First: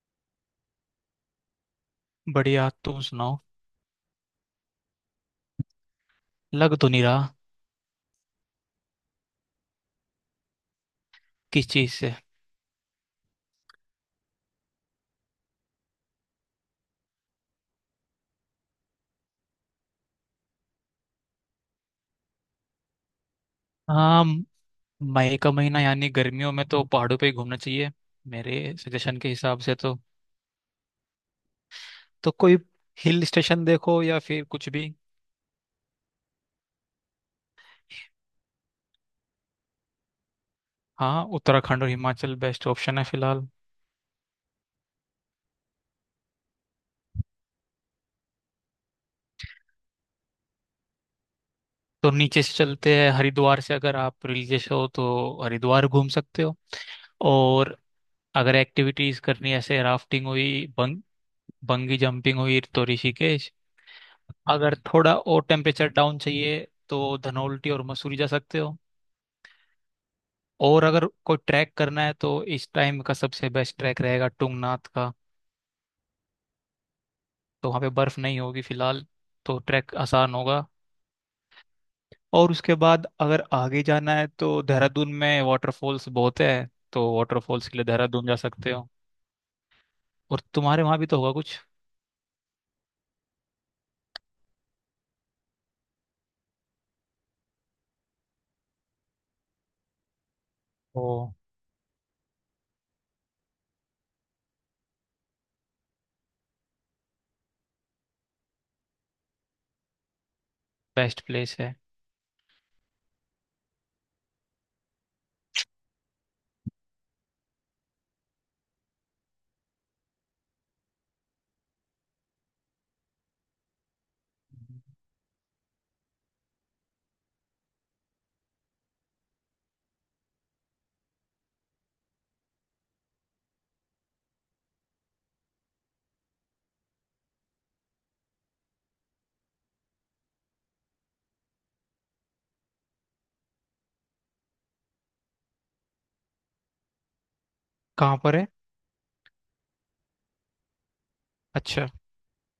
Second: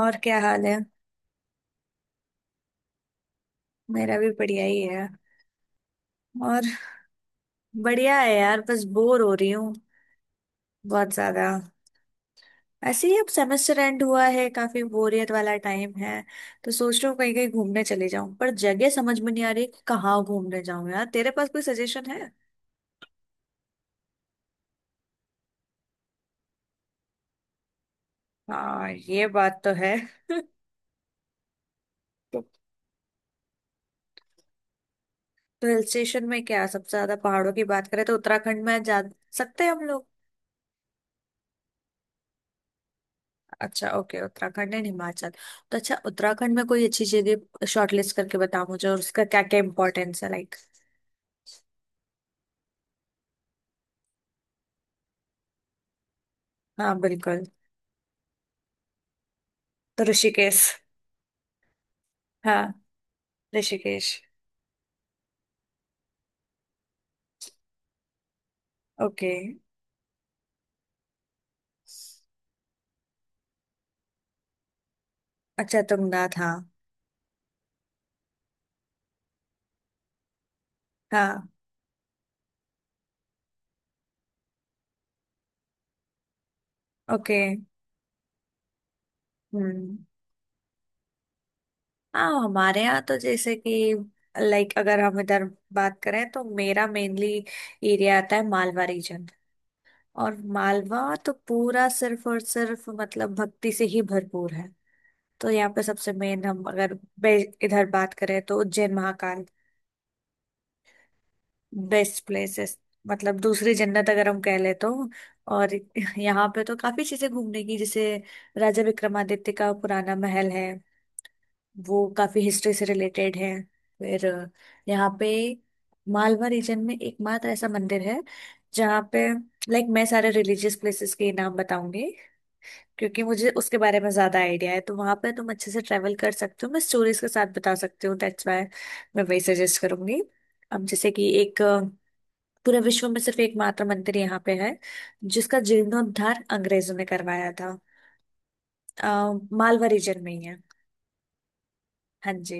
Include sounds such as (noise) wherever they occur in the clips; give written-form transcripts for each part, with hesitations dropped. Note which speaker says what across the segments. Speaker 1: और क्या हाल है।
Speaker 2: बढ़िया, तुम सुनाओ।
Speaker 1: मेरा भी बढ़िया ही है। और
Speaker 2: लग तो नहीं रहा।
Speaker 1: बढ़िया है यार, बस बोर हो रही हूँ, बहुत ज्यादा।
Speaker 2: किस चीज से।
Speaker 1: ऐसे ही, अब सेमेस्टर एंड हुआ है, काफी बोरियत वाला टाइम है। तो सोच रही हूँ कहीं कहीं घूमने चले जाऊं, पर जगह समझ में नहीं आ रही कि कहाँ घूमने जाऊं यार। तेरे पास कोई सजेशन है?
Speaker 2: हाँ, मई का महीना यानी गर्मियों में तो पहाड़ों पे ही घूमना चाहिए, मेरे
Speaker 1: हाँ,
Speaker 2: सजेशन
Speaker 1: ये
Speaker 2: के हिसाब
Speaker 1: बात तो
Speaker 2: से
Speaker 1: है।
Speaker 2: तो।
Speaker 1: (laughs)
Speaker 2: तो कोई हिल स्टेशन देखो या फिर कुछ भी।
Speaker 1: तो हिल स्टेशन में क्या सबसे ज्यादा पहाड़ों की बात करें तो उत्तराखंड में जा सकते हैं हम लोग।
Speaker 2: हाँ, उत्तराखंड और हिमाचल बेस्ट ऑप्शन है फिलहाल।
Speaker 1: अच्छा, ओके, उत्तराखंड एंड हिमाचल। तो अच्छा, उत्तराखंड में कोई अच्छी जगह शॉर्टलिस्ट करके बताओ मुझे, और उसका क्या क्या इम्पोर्टेंस है, लाइक।
Speaker 2: तो नीचे से चलते हैं, हरिद्वार से। अगर आप रिलीजियस हो तो हरिद्वार घूम सकते हो।
Speaker 1: हाँ बिल्कुल।
Speaker 2: और अगर एक्टिविटीज करनी है, जैसे
Speaker 1: तो
Speaker 2: राफ्टिंग
Speaker 1: ऋषिकेश।
Speaker 2: हुई, बंगी जंपिंग हुई,
Speaker 1: हाँ,
Speaker 2: तो ऋषिकेश।
Speaker 1: ऋषिकेश।
Speaker 2: अगर थोड़ा और टेम्परेचर डाउन चाहिए तो धनौल्टी और मसूरी जा सकते हो।
Speaker 1: ओके।
Speaker 2: और अगर कोई ट्रैक करना है तो इस टाइम का सबसे बेस्ट ट्रैक रहेगा टुंगनाथ का।
Speaker 1: अच्छा तुंगनाथ, हाँ।
Speaker 2: तो वहाँ पे बर्फ नहीं होगी फिलहाल, तो ट्रैक आसान होगा।
Speaker 1: हाँ।
Speaker 2: और उसके बाद अगर आगे जाना है तो देहरादून में वाटरफॉल्स बहुत है, तो
Speaker 1: ओके।
Speaker 2: वाटरफॉल्स के लिए देहरादून जा सकते हो।
Speaker 1: हम्म।
Speaker 2: और तुम्हारे वहाँ भी तो होगा कुछ।
Speaker 1: हाँ, हमारे यहाँ तो जैसे कि, लाइक अगर हम इधर बात करें तो मेरा मेनली एरिया आता है मालवा रीजन। और
Speaker 2: ओ।
Speaker 1: मालवा तो पूरा सिर्फ और सिर्फ मतलब भक्ति से ही भरपूर है। तो यहाँ पे सबसे मेन, हम अगर इधर बात करें तो उज्जैन महाकाल।
Speaker 2: बेस्ट प्लेस है।
Speaker 1: बेस्ट प्लेसेस, मतलब दूसरी जन्नत अगर हम कह ले तो। और यहाँ पे तो काफी चीजें घूमने की, जैसे राजा विक्रमादित्य का पुराना महल है। वो काफी हिस्ट्री से रिलेटेड है। फिर यहाँ पे मालवा रीजन में एकमात्र ऐसा मंदिर है जहाँ पे, लाइक मैं सारे रिलीजियस प्लेसेस के नाम बताऊंगी क्योंकि मुझे उसके बारे में ज्यादा आइडिया है। तो वहां पर तुम अच्छे से ट्रेवल कर सकते हो, मैं स्टोरीज के साथ बता सकती हूँ, दैट्स वाई मैं वही सजेस्ट करूंगी। अब जैसे कि एक, पूरे विश्व में सिर्फ एकमात्र मंदिर यहाँ पे है जिसका जीर्णोद्धार अंग्रेजों ने करवाया था।
Speaker 2: कहाँ पर है।
Speaker 1: अ, मालवा रीजन में ही है।
Speaker 2: अच्छा।
Speaker 1: हाँ जी।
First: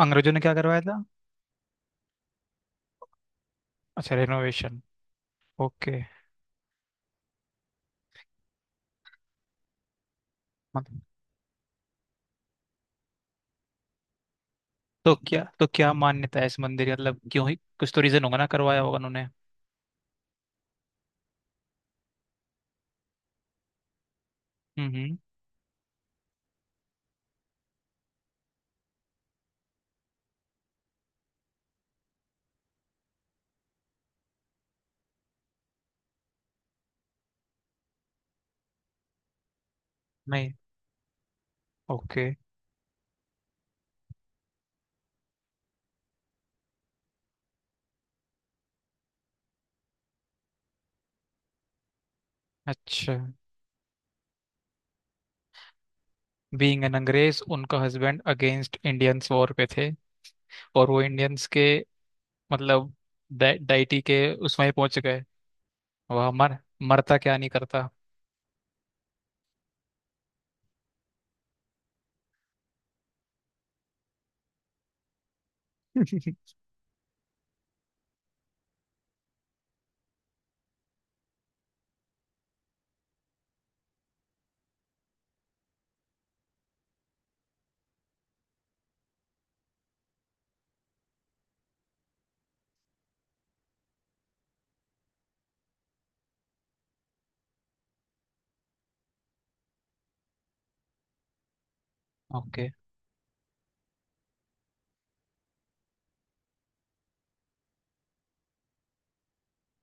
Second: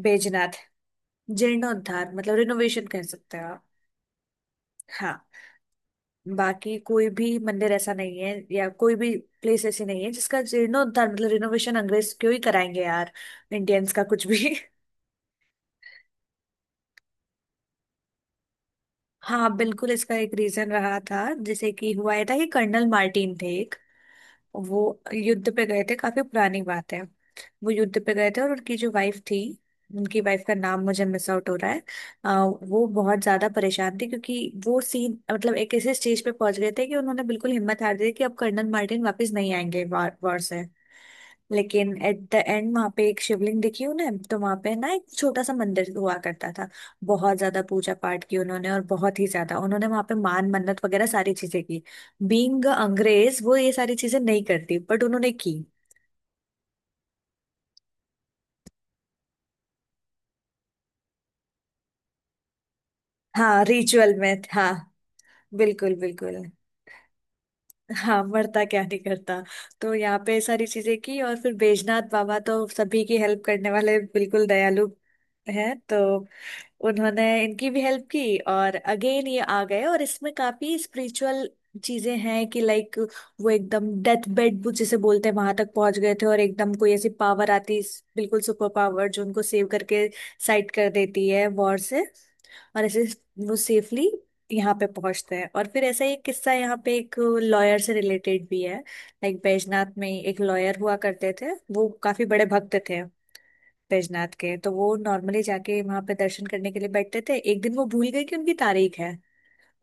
Speaker 2: अंग्रेजों ने क्या
Speaker 1: बैजनाथ।
Speaker 2: करवाया था?
Speaker 1: जीर्णोद्धार मतलब रिनोवेशन कह सकते हो आप।
Speaker 2: अच्छा, रेनोवेशन।
Speaker 1: हाँ।
Speaker 2: ओके।
Speaker 1: बाकी कोई भी मंदिर ऐसा नहीं है, या कोई भी प्लेस ऐसी नहीं है जिसका जीर्णोद्धार मतलब रिनोवेशन अंग्रेज क्यों ही कराएंगे यार। इंडियंस का कुछ भी। (laughs)
Speaker 2: तो क्या, तो क्या मान्यता है इस मंदिर की? मतलब क्यों ही, कुछ तो रीजन होगा ना, करवाया होगा उन्होंने।
Speaker 1: हाँ बिल्कुल, इसका एक रीजन रहा था। जैसे कि हुआ ये था कि कर्नल मार्टिन थे एक। वो
Speaker 2: हम्म, हम्म।
Speaker 1: युद्ध पे गए थे, काफी पुरानी बात है। वो युद्ध पे गए थे और उनकी जो वाइफ थी, उनकी वाइफ का नाम मुझे मिस आउट हो रहा है। वो बहुत ज्यादा परेशान थी क्योंकि वो सीन, मतलब एक ऐसे स्टेज पे पहुंच गए थे कि उन्होंने बिल्कुल हिम्मत हार दी थी कि अब कर्नल मार्टिन वापस नहीं आएंगे वॉर वॉर
Speaker 2: नहीं।
Speaker 1: से। लेकिन एट
Speaker 2: ओके।
Speaker 1: द एंड वहां पे एक शिवलिंग दिखी उन्हें, तो वहां पे ना एक छोटा सा मंदिर हुआ करता था। बहुत ज्यादा पूजा पाठ की उन्होंने, और बहुत ही ज्यादा उन्होंने वहां पे मान मन्नत वगैरह सारी चीजें की। बीइंग
Speaker 2: अच्छा।
Speaker 1: अंग्रेज वो ये सारी चीजें नहीं करती, बट उन्होंने की।
Speaker 2: बीइंग एन अंग्रेज, उनका हस्बैंड अगेंस्ट इंडियंस वॉर पे थे, और वो इंडियंस के, मतलब
Speaker 1: हाँ,
Speaker 2: डाइटी
Speaker 1: रिचुअल
Speaker 2: के
Speaker 1: में,
Speaker 2: उसमें
Speaker 1: हाँ।
Speaker 2: पहुंच गए।
Speaker 1: बिल्कुल
Speaker 2: वह
Speaker 1: बिल्कुल।
Speaker 2: मर मरता क्या नहीं करता।
Speaker 1: हाँ, मरता क्या नहीं करता। तो यहाँ पे ये सारी चीजें की, और फिर बैजनाथ बाबा तो सभी की हेल्प करने वाले, बिल्कुल दयालु है तो
Speaker 2: (laughs)
Speaker 1: उन्होंने इनकी भी हेल्प की। और अगेन ये आ गए, और इसमें काफी स्पिरिचुअल चीजें हैं कि, लाइक वो एकदम डेथ बेड जिसे बोलते हैं वहां तक पहुंच गए थे, और एकदम कोई ऐसी पावर आती, बिल्कुल सुपर पावर, जो उनको सेव करके साइड कर देती है वॉर से। और ऐसे वो सेफली यहाँ पे पहुंचते हैं। और फिर ऐसा ही एक किस्सा यहाँ पे एक लॉयर से रिलेटेड भी है, लाइक बैजनाथ में ही एक लॉयर हुआ करते थे। वो काफी बड़े
Speaker 2: ओके।
Speaker 1: भक्त थे बैजनाथ के, तो वो नॉर्मली जाके वहां पे दर्शन करने के लिए बैठते थे। एक दिन वो भूल गए कि उनकी तारीख है,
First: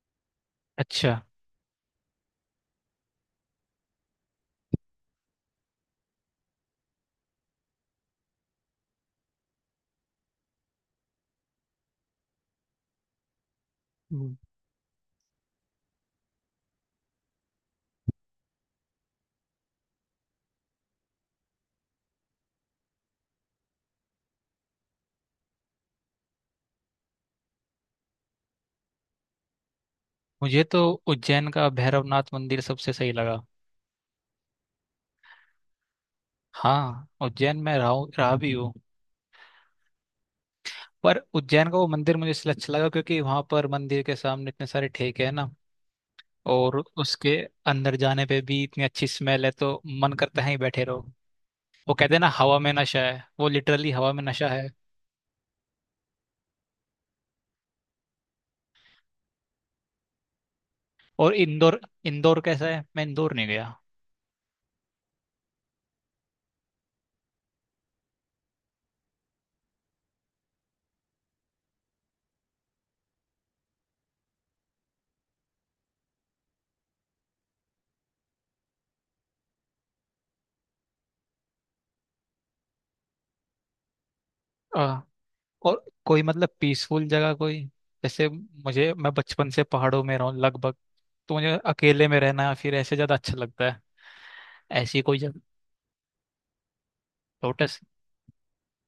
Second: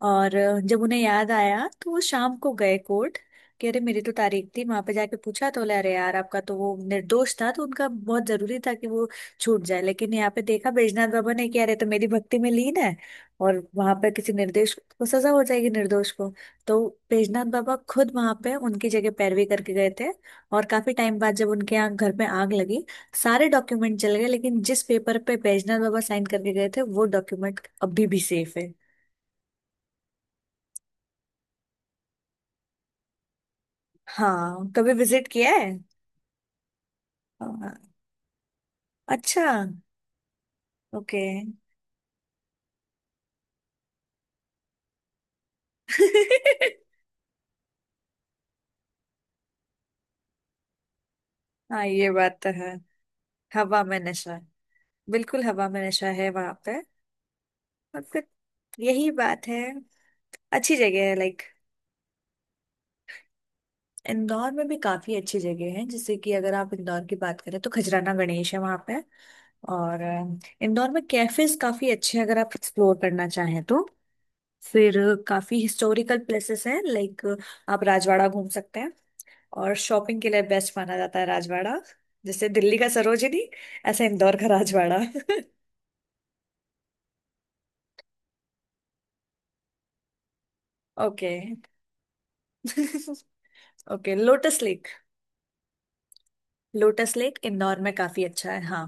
Speaker 1: और जब उन्हें
Speaker 2: अच्छा।
Speaker 1: याद आया तो वो शाम को गए कोर्ट कि अरे मेरी तो तारीख थी। वहां पे जाके पूछा तो बोले अरे यार आपका तो, वो निर्दोष था तो उनका बहुत जरूरी था कि वो छूट जाए। लेकिन यहाँ पे देखा बैजनाथ बाबा ने कि अरे तो मेरी भक्ति में लीन है, और वहां पे किसी
Speaker 2: हम्म।
Speaker 1: निर्दोष को सजा हो जाएगी, निर्दोष को। तो बैजनाथ बाबा खुद वहां पे उनकी जगह पैरवी करके गए थे। और काफी टाइम बाद जब उनके यहाँ घर में आग लगी, सारे डॉक्यूमेंट जल गए लेकिन जिस पेपर पे बैजनाथ बाबा साइन करके गए थे वो डॉक्यूमेंट अभी भी सेफ है।
Speaker 2: मुझे तो उज्जैन का भैरवनाथ मंदिर सबसे सही लगा।
Speaker 1: हाँ, कभी विजिट किया है?
Speaker 2: हाँ, उज्जैन में
Speaker 1: हाँ,
Speaker 2: रहा भी हूँ।
Speaker 1: अच्छा, ओके।
Speaker 2: पर उज्जैन का वो मंदिर मुझे इसलिए अच्छा लगा क्योंकि वहां पर मंदिर के सामने इतने सारे ठेके हैं ना। और
Speaker 1: (laughs)
Speaker 2: उसके अंदर जाने पे भी इतनी अच्छी स्मेल है, तो मन करता है ही बैठे रहो।
Speaker 1: हाँ
Speaker 2: वो
Speaker 1: ये
Speaker 2: कहते हैं ना,
Speaker 1: बात तो
Speaker 2: हवा
Speaker 1: है।
Speaker 2: में नशा है, वो
Speaker 1: हवा
Speaker 2: लिटरली
Speaker 1: में
Speaker 2: हवा में
Speaker 1: नशा,
Speaker 2: नशा है।
Speaker 1: बिल्कुल हवा में नशा है वहां पे। और फिर यही बात है, अच्छी जगह है,
Speaker 2: और
Speaker 1: लाइक।
Speaker 2: इंदौर, इंदौर कैसा है? मैं इंदौर नहीं गया।
Speaker 1: इंदौर में भी काफी अच्छी जगह है। जैसे कि अगर आप इंदौर की बात करें तो खजराना गणेश है वहां पे। और इंदौर में कैफेज काफी अच्छे हैं अगर आप एक्सप्लोर करना चाहें तो। फिर काफी हिस्टोरिकल प्लेसेस हैं, लाइक आप राजवाड़ा घूम सकते हैं। और शॉपिंग के लिए बेस्ट माना जाता है राजवाड़ा। जैसे दिल्ली का सरोजिनी, ऐसा इंदौर का राजवाड़ा।
Speaker 2: आ,
Speaker 1: (laughs)
Speaker 2: और कोई मतलब पीसफुल जगह कोई। जैसे मुझे, मैं बचपन से पहाड़ों में रहा हूँ लगभग, तो
Speaker 1: ओके।
Speaker 2: मुझे अकेले में रहना या फिर ऐसे ज्यादा अच्छा लगता है।
Speaker 1: Okay lotus lake.
Speaker 2: ऐसी कोई जगह।
Speaker 1: Lotus lake Indore
Speaker 2: lotus.
Speaker 1: में काफी अच्छा है, हाँ।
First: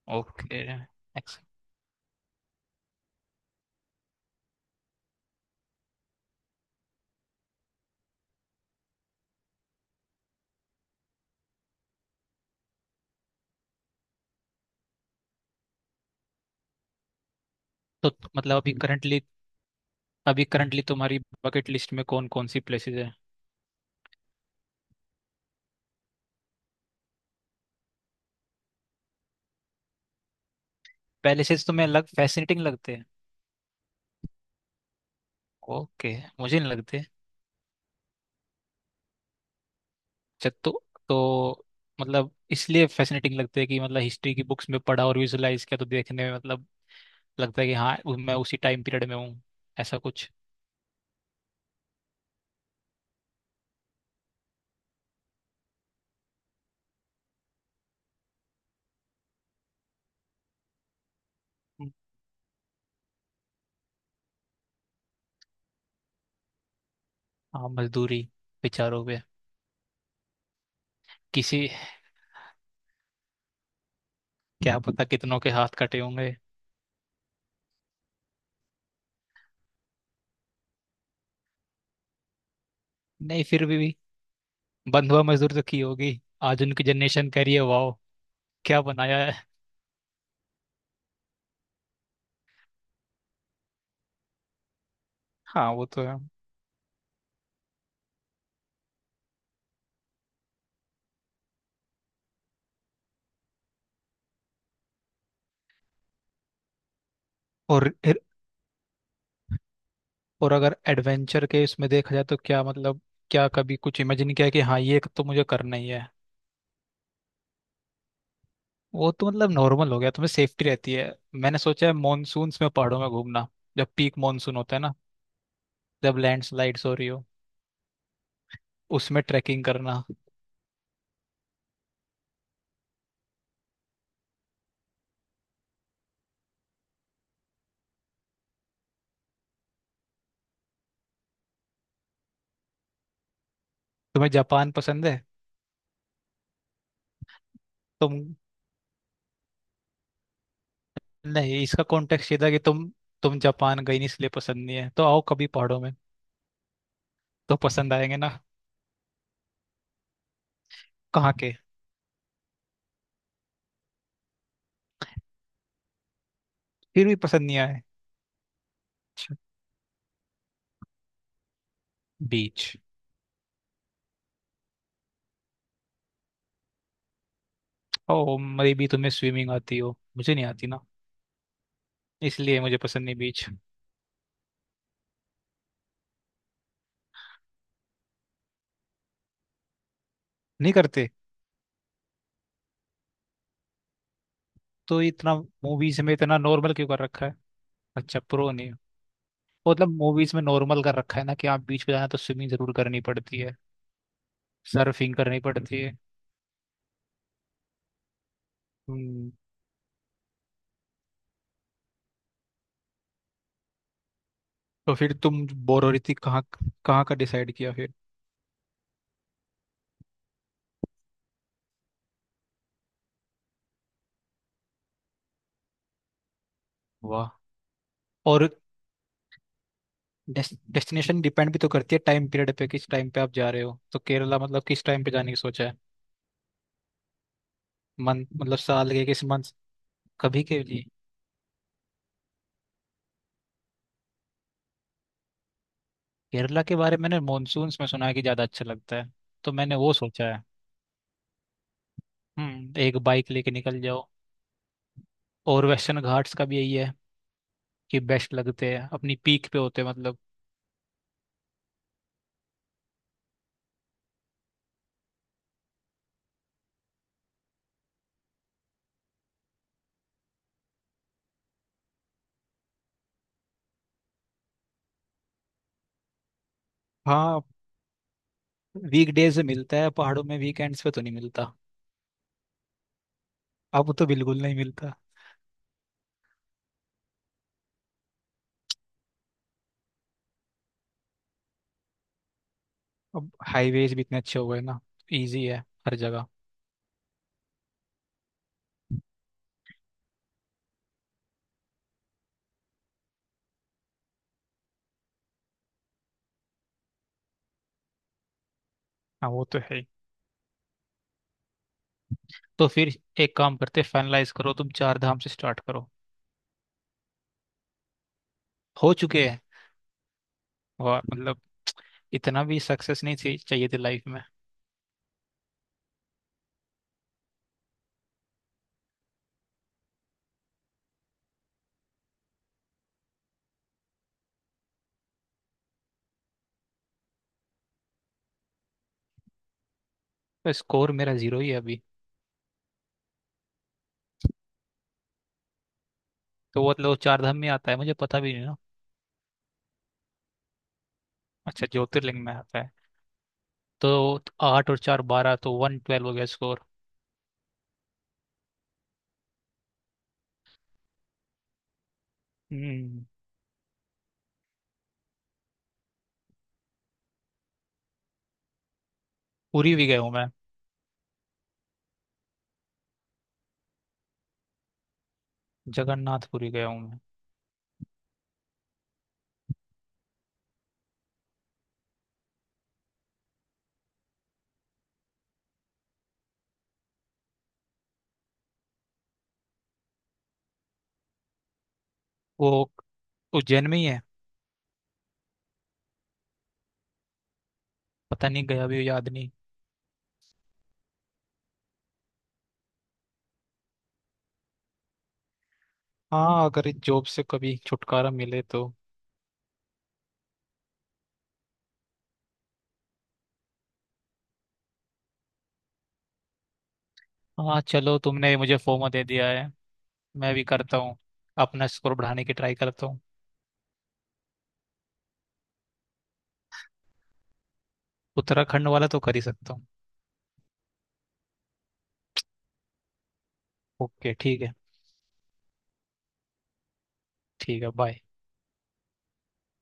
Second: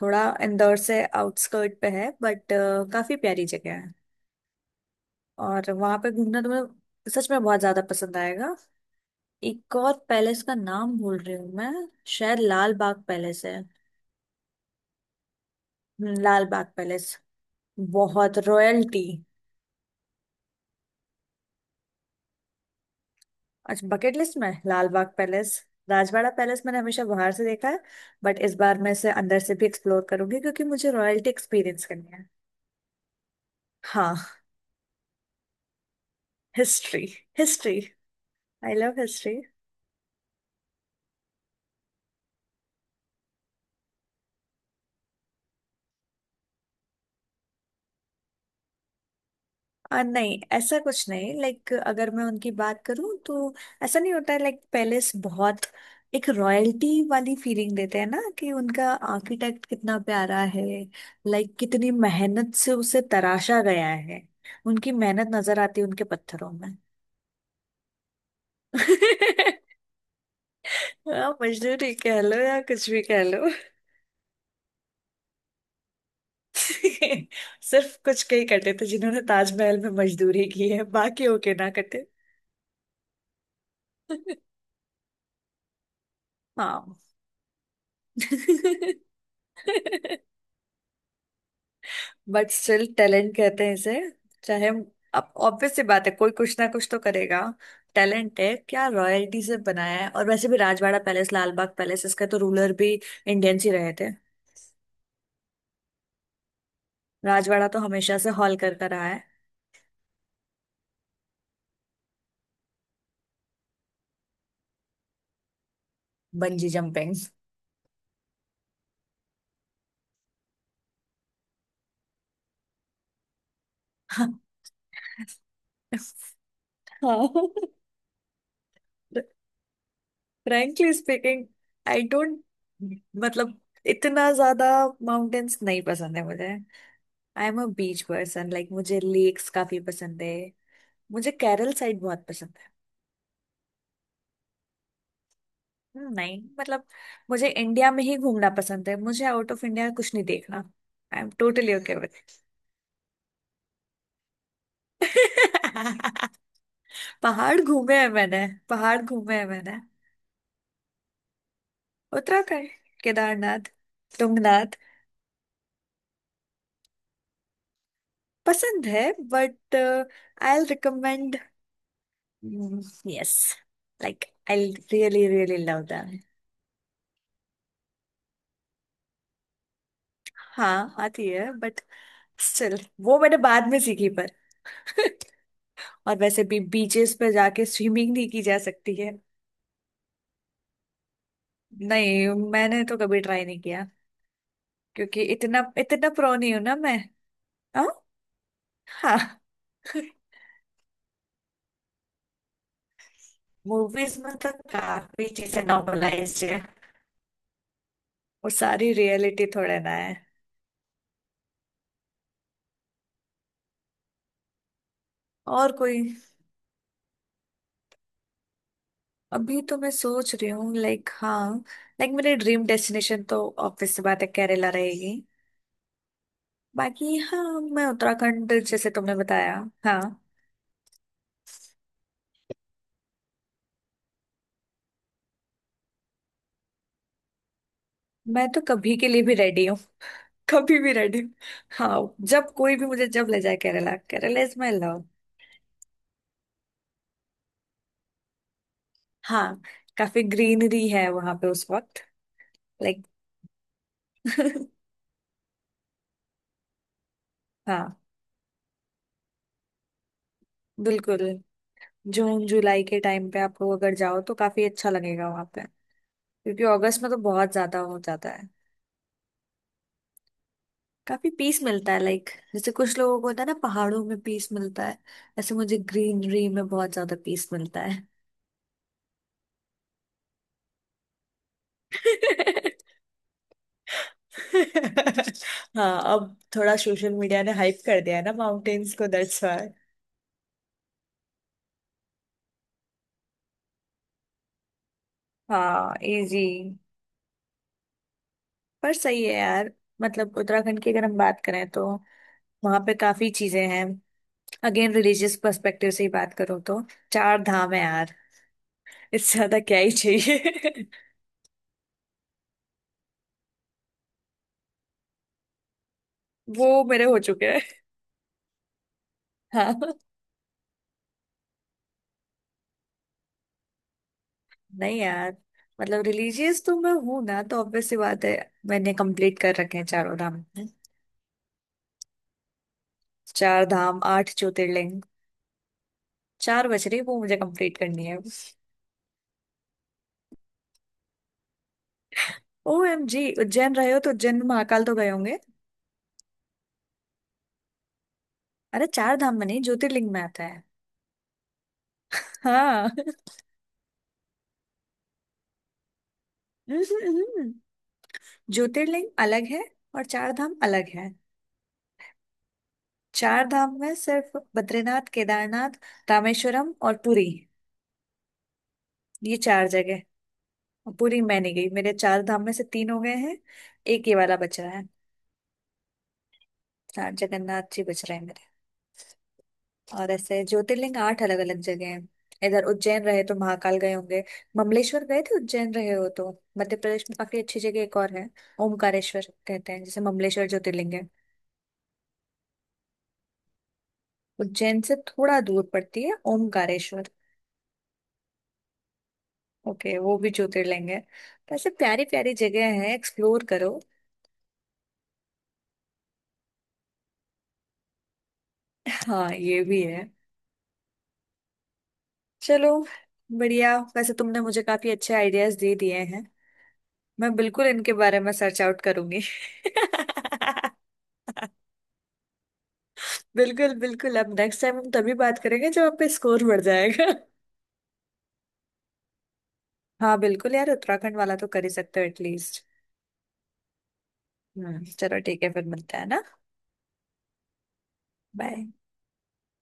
Speaker 1: थोड़ा
Speaker 2: ओके।
Speaker 1: इंदौर से आउटस्कर्ट पे है बट काफी प्यारी जगह है। और वहां पे घूमना तुम्हें सच में बहुत ज्यादा पसंद आएगा। एक और पैलेस का नाम भूल रही हूँ मैं, शायद लाल बाग पैलेस है। लाल बाग पैलेस,
Speaker 2: तो
Speaker 1: बहुत
Speaker 2: मतलब अभी
Speaker 1: रॉयल्टी।
Speaker 2: करंटली अभी करंटली तुम्हारी बकेट लिस्ट में कौन कौन सी प्लेसेस है।
Speaker 1: अच्छा, बकेट लिस्ट में लाल बाग पैलेस, राजवाड़ा पैलेस मैंने हमेशा बाहर से देखा है, बट इस बार मैं इसे अंदर से भी एक्सप्लोर करूंगी क्योंकि मुझे रॉयल्टी
Speaker 2: पहले से
Speaker 1: एक्सपीरियंस
Speaker 2: तुम्हें अलग
Speaker 1: करनी है।
Speaker 2: फैसिनेटिंग लगते हैं?
Speaker 1: हाँ।
Speaker 2: ओके। मुझे नहीं
Speaker 1: हिस्ट्री,
Speaker 2: लगते।
Speaker 1: History, I love history.
Speaker 2: अच्छा, तो मतलब इसलिए फैसिनेटिंग लगते हैं कि मतलब हिस्ट्री की बुक्स में पढ़ा और विजुलाइज किया, तो देखने में मतलब लगता है कि हाँ, मैं उसी टाइम पीरियड में हूँ, ऐसा कुछ।
Speaker 1: नहीं, ऐसा कुछ नहीं, लाइक अगर मैं उनकी बात करूं तो ऐसा नहीं होता है। लाइक पैलेस बहुत, एक रॉयल्टी वाली फीलिंग देते हैं ना, कि उनका आर्किटेक्ट कितना प्यारा है, लाइक कितनी
Speaker 2: हम्म।
Speaker 1: मेहनत से उसे तराशा गया है। उनकी मेहनत नजर आती है उनके पत्थरों में।
Speaker 2: हाँ, मजदूरी बेचारों पे।
Speaker 1: (laughs) आप
Speaker 2: किसी,
Speaker 1: मजदूरी कह लो या कुछ भी कह लो।
Speaker 2: क्या पता कितनों के हाथ कटे होंगे।
Speaker 1: (laughs) सिर्फ कुछ कई कटे थे जिन्होंने ताजमहल में मजदूरी की है, बाकी होके ना कटे।
Speaker 2: नहीं, फिर भी,
Speaker 1: (laughs)
Speaker 2: बंधुआ मजदूर तो की होगी। आज उनकी
Speaker 1: हाँ।
Speaker 2: जनरेशन कह रही है, वाओ,
Speaker 1: (laughs)
Speaker 2: क्या बनाया है।
Speaker 1: बट स्टिल टैलेंट कहते हैं इसे, चाहे, अब
Speaker 2: हाँ,
Speaker 1: ऑब्वियस सी
Speaker 2: वो तो
Speaker 1: बात है
Speaker 2: है।
Speaker 1: कोई कुछ ना कुछ तो करेगा। टैलेंट है, क्या रॉयल्टी से बनाया है। और वैसे भी राजवाड़ा पैलेस, लाल बाग पैलेस, इसका तो रूलर भी इंडियंस ही रहे थे। राजवाड़ा तो
Speaker 2: और
Speaker 1: हमेशा से हॉल करता रहा है।
Speaker 2: और अगर एडवेंचर के इसमें देखा जाए तो क्या मतलब, क्या कभी कुछ इमेजिन किया कि हाँ, ये तो मुझे करना ही है।
Speaker 1: Bungee jumping.
Speaker 2: वो तो मतलब नॉर्मल हो गया, तुम्हें सेफ्टी रहती है। मैंने सोचा है मानसून्स में पहाड़ों में घूमना, जब पीक मानसून होता है ना, जब
Speaker 1: (laughs)
Speaker 2: लैंडस्लाइड्स हो रही हो,
Speaker 1: हाँ। (laughs)
Speaker 2: उसमें ट्रैकिंग करना।
Speaker 1: फ्रैंकली स्पीकिंग, आई डोंट, मतलब इतना ज्यादा माउंटेन्स नहीं पसंद है मुझे। I am a beach person, like मुझे लेक्स काफी पसंद है, मुझे केरल साइड बहुत पसंद है।
Speaker 2: तुम्हें जापान पसंद है?
Speaker 1: नहीं, मतलब मुझे इंडिया में ही
Speaker 2: तुम,
Speaker 1: घूमना पसंद है, मुझे आउट ऑफ इंडिया कुछ नहीं देखना। आई एम
Speaker 2: नहीं,
Speaker 1: टोटली
Speaker 2: इसका
Speaker 1: ओके विद।
Speaker 2: कॉन्टेक्स्ट ये था कि तुम जापान गई नहीं इसलिए पसंद नहीं है, तो आओ कभी पहाड़ों में।
Speaker 1: (laughs)
Speaker 2: तो
Speaker 1: पहाड़
Speaker 2: पसंद
Speaker 1: घूमे हैं
Speaker 2: आएंगे ना।
Speaker 1: मैंने, पहाड़ घूमे हैं मैंने।
Speaker 2: कहाँ के।
Speaker 1: उत्तराखंड, केदारनाथ, तुंगनाथ।
Speaker 2: फिर भी पसंद नहीं आए।
Speaker 1: पसंद है, but I will recommend.
Speaker 2: Beach.
Speaker 1: Yes. Like I really really love them.
Speaker 2: ओ, मेरी भी, तुम्हें स्विमिंग आती हो, मुझे नहीं आती ना,
Speaker 1: हाँ आती है बट
Speaker 2: इसलिए मुझे
Speaker 1: स्टिल
Speaker 2: पसंद नहीं
Speaker 1: वो मैंने
Speaker 2: बीच।
Speaker 1: बाद में सीखी पर। (laughs) और वैसे भी बीचेस पे जाके स्विमिंग नहीं की जा सकती है।
Speaker 2: नहीं करते?
Speaker 1: नहीं, मैंने तो कभी ट्राई नहीं किया
Speaker 2: तो
Speaker 1: क्योंकि
Speaker 2: इतना,
Speaker 1: इतना
Speaker 2: मूवीज
Speaker 1: इतना
Speaker 2: में
Speaker 1: प्रो
Speaker 2: इतना
Speaker 1: नहीं हूं
Speaker 2: नॉर्मल
Speaker 1: ना
Speaker 2: क्यों
Speaker 1: मैं।
Speaker 2: कर रखा है?
Speaker 1: हाँ।
Speaker 2: अच्छा, प्रो नहीं।
Speaker 1: हाँ।
Speaker 2: मतलब
Speaker 1: (laughs)
Speaker 2: मूवीज में नॉर्मल कर रखा है ना, कि आप बीच पे जाना तो स्विमिंग जरूर करनी पड़ती है,
Speaker 1: मूवीज में तो
Speaker 2: सर्फिंग
Speaker 1: काफी
Speaker 2: करनी
Speaker 1: चीजें
Speaker 2: पड़ती है।
Speaker 1: नॉर्मलाइज्ड है, वो सारी
Speaker 2: हम्म।
Speaker 1: रियलिटी थोड़े ना है।
Speaker 2: तो फिर तुम
Speaker 1: और
Speaker 2: बोर हो रही
Speaker 1: कोई,
Speaker 2: थी, कहाँ, कहाँ का डिसाइड किया फिर।
Speaker 1: अभी तो मैं सोच रही हूँ, लाइक हाँ, लाइक मेरी ड्रीम डेस्टिनेशन तो ऑब्वियस सी बात है केरला रहेगी। बाकी
Speaker 2: वाह।
Speaker 1: हाँ, मैं
Speaker 2: और,
Speaker 1: उत्तराखंड जैसे तुमने बताया। हाँ,
Speaker 2: डेस्टिनेशन डिपेंड भी तो करती है टाइम पीरियड पे, किस टाइम पे आप जा रहे हो। तो केरला मतलब किस टाइम पे जाने की सोचा है? मंथ,
Speaker 1: मैं
Speaker 2: मतलब
Speaker 1: तो
Speaker 2: साल
Speaker 1: कभी
Speaker 2: के
Speaker 1: के लिए
Speaker 2: किस
Speaker 1: भी
Speaker 2: मंथ।
Speaker 1: रेडी हूँ।
Speaker 2: कभी
Speaker 1: (laughs)
Speaker 2: के
Speaker 1: कभी
Speaker 2: लिए।
Speaker 1: भी रेडी हूँ। हाँ, जब कोई भी मुझे जब ले जाए, Kerala, Kerala is my love.
Speaker 2: Kerala के बारे में मैंने मानसून में सुना है कि ज्यादा अच्छा लगता है, तो
Speaker 1: हाँ,
Speaker 2: मैंने वो
Speaker 1: काफी
Speaker 2: सोचा है।
Speaker 1: ग्रीनरी है वहां पे उस वक्त।
Speaker 2: हम्म, एक
Speaker 1: लाइक।
Speaker 2: बाइक लेके निकल जाओ।
Speaker 1: (laughs)
Speaker 2: और वेस्टर्न घाट्स का भी यही है,
Speaker 1: हाँ
Speaker 2: कि बेस्ट लगते हैं अपनी पीक पे होते हैं मतलब।
Speaker 1: बिल्कुल, जून जुलाई के टाइम पे आप लोग अगर जाओ तो काफी अच्छा लगेगा वहां पे, क्योंकि अगस्त में तो बहुत ज्यादा हो जाता है। काफी पीस मिलता है, लाइक जैसे कुछ लोगों को होता है ना पहाड़ों में पीस मिलता है, ऐसे मुझे ग्रीनरी में बहुत ज्यादा
Speaker 2: हाँ,
Speaker 1: पीस मिलता है।
Speaker 2: वीक डेज में मिलता है पहाड़ों में, वीकेंड्स पे तो नहीं मिलता।
Speaker 1: (laughs)
Speaker 2: अब तो बिल्कुल नहीं मिलता।
Speaker 1: हाँ, अब थोड़ा सोशल मीडिया ने हाइप कर दिया है ना माउंटेन्स को, दैट्स व्हाई।
Speaker 2: अब हाईवेज भी इतने अच्छे हो गए ना, इजी है
Speaker 1: हाँ
Speaker 2: हर जगह।
Speaker 1: इजी। पर सही है यार, मतलब उत्तराखंड की अगर हम बात करें तो वहां पे काफी चीजें हैं। अगेन रिलीजियस पर्सपेक्टिव से ही बात करूँ तो चार धाम है यार,
Speaker 2: हाँ,
Speaker 1: इससे
Speaker 2: वो
Speaker 1: ज्यादा
Speaker 2: तो है
Speaker 1: क्या
Speaker 2: ही।
Speaker 1: ही चाहिए।
Speaker 2: तो फिर एक काम करते, फाइनलाइज करो, तुम चार धाम से स्टार्ट करो।
Speaker 1: (laughs) वो मेरे हो चुके हैं।
Speaker 2: हो चुके हैं।
Speaker 1: हाँ।
Speaker 2: वाह, मतलब इतना भी सक्सेस नहीं थी चाहिए थी लाइफ में।
Speaker 1: नहीं यार, मतलब रिलीजियस तो मैं हूं ना, तो ऑब्वियस सी बात है मैंने कंप्लीट कर रखे हैं चारों धाम। चार धाम, 8 ज्योतिर्लिंग। चार बज रही, वो मुझे कंप्लीट करनी है।
Speaker 2: तो स्कोर मेरा 0 ही है अभी।
Speaker 1: OMG, उज्जैन रहे हो तो उज्जैन में महाकाल तो गए होंगे।
Speaker 2: तो वो मतलब वो चार धाम में आता है, मुझे पता भी नहीं ना।
Speaker 1: अरे चार धाम में नहीं, ज्योतिर्लिंग में आता है।
Speaker 2: अच्छा, ज्योतिर्लिंग में आता है।
Speaker 1: हाँ।
Speaker 2: तो 8 और 4 12, तो वन ट्वेल्व हो गया स्कोर।
Speaker 1: (laughs) ज्योतिर्लिंग अलग है और चार धाम अलग है।
Speaker 2: हम्म।
Speaker 1: चार धाम में सिर्फ बद्रीनाथ, केदारनाथ, रामेश्वरम और पुरी, ये चार
Speaker 2: पुरी भी गया
Speaker 1: जगह।
Speaker 2: हूँ मैं।
Speaker 1: पूरी मैं नहीं गई, मेरे चार धाम में से 3 हो गए हैं, एक ये वाला बच रहा है।
Speaker 2: जगन्नाथपुरी गया हूँ मैं।
Speaker 1: हाँ, जगन्नाथ जी बच रहे हैं मेरे। और ऐसे ज्योतिर्लिंग 8 अलग अलग जगह हैं। इधर उज्जैन रहे तो महाकाल गए होंगे, ममलेश्वर गए थे उज्जैन रहे हो तो? मध्य प्रदेश में काफी अच्छी जगह एक और है, ओमकारेश्वर कहते हैं जिसे, ममलेश्वर ज्योतिर्लिंग है।
Speaker 2: वो उज्जैन में ही है।
Speaker 1: उज्जैन से थोड़ा दूर पड़ती है ओमकारेश्वर।
Speaker 2: पता नहीं, गया भी हो, याद नहीं।
Speaker 1: ओके, वो भी ज्योतिर्लिंग है। तो ऐसे प्यारी प्यारी जगह है, एक्सप्लोर करो।
Speaker 2: हाँ, अगर इस जॉब से कभी छुटकारा मिले तो।
Speaker 1: हाँ ये भी है। चलो, बढ़िया। वैसे तुमने मुझे काफी अच्छे आइडियाज दे दिए हैं, मैं
Speaker 2: हाँ
Speaker 1: बिल्कुल इनके
Speaker 2: चलो,
Speaker 1: बारे में
Speaker 2: तुमने मुझे
Speaker 1: सर्च आउट
Speaker 2: फोमो दे
Speaker 1: करूंगी। (laughs)
Speaker 2: दिया है। मैं भी करता हूँ, अपना स्कोर बढ़ाने की ट्राई करता हूँ।
Speaker 1: बिल्कुल बिल्कुल, अब नेक्स्ट टाइम हम तभी बात करेंगे जब आप पे स्कोर बढ़ जाएगा। (laughs)
Speaker 2: उत्तराखंड वाला तो कर ही सकता हूँ।
Speaker 1: हाँ बिल्कुल यार, उत्तराखंड वाला तो कर ही सकते हो एटलीस्ट।
Speaker 2: ओके, ठीक है।
Speaker 1: हम्म, चलो ठीक है, फिर मिलते हैं ना।
Speaker 2: ठीक है, बाय।
Speaker 1: बाय।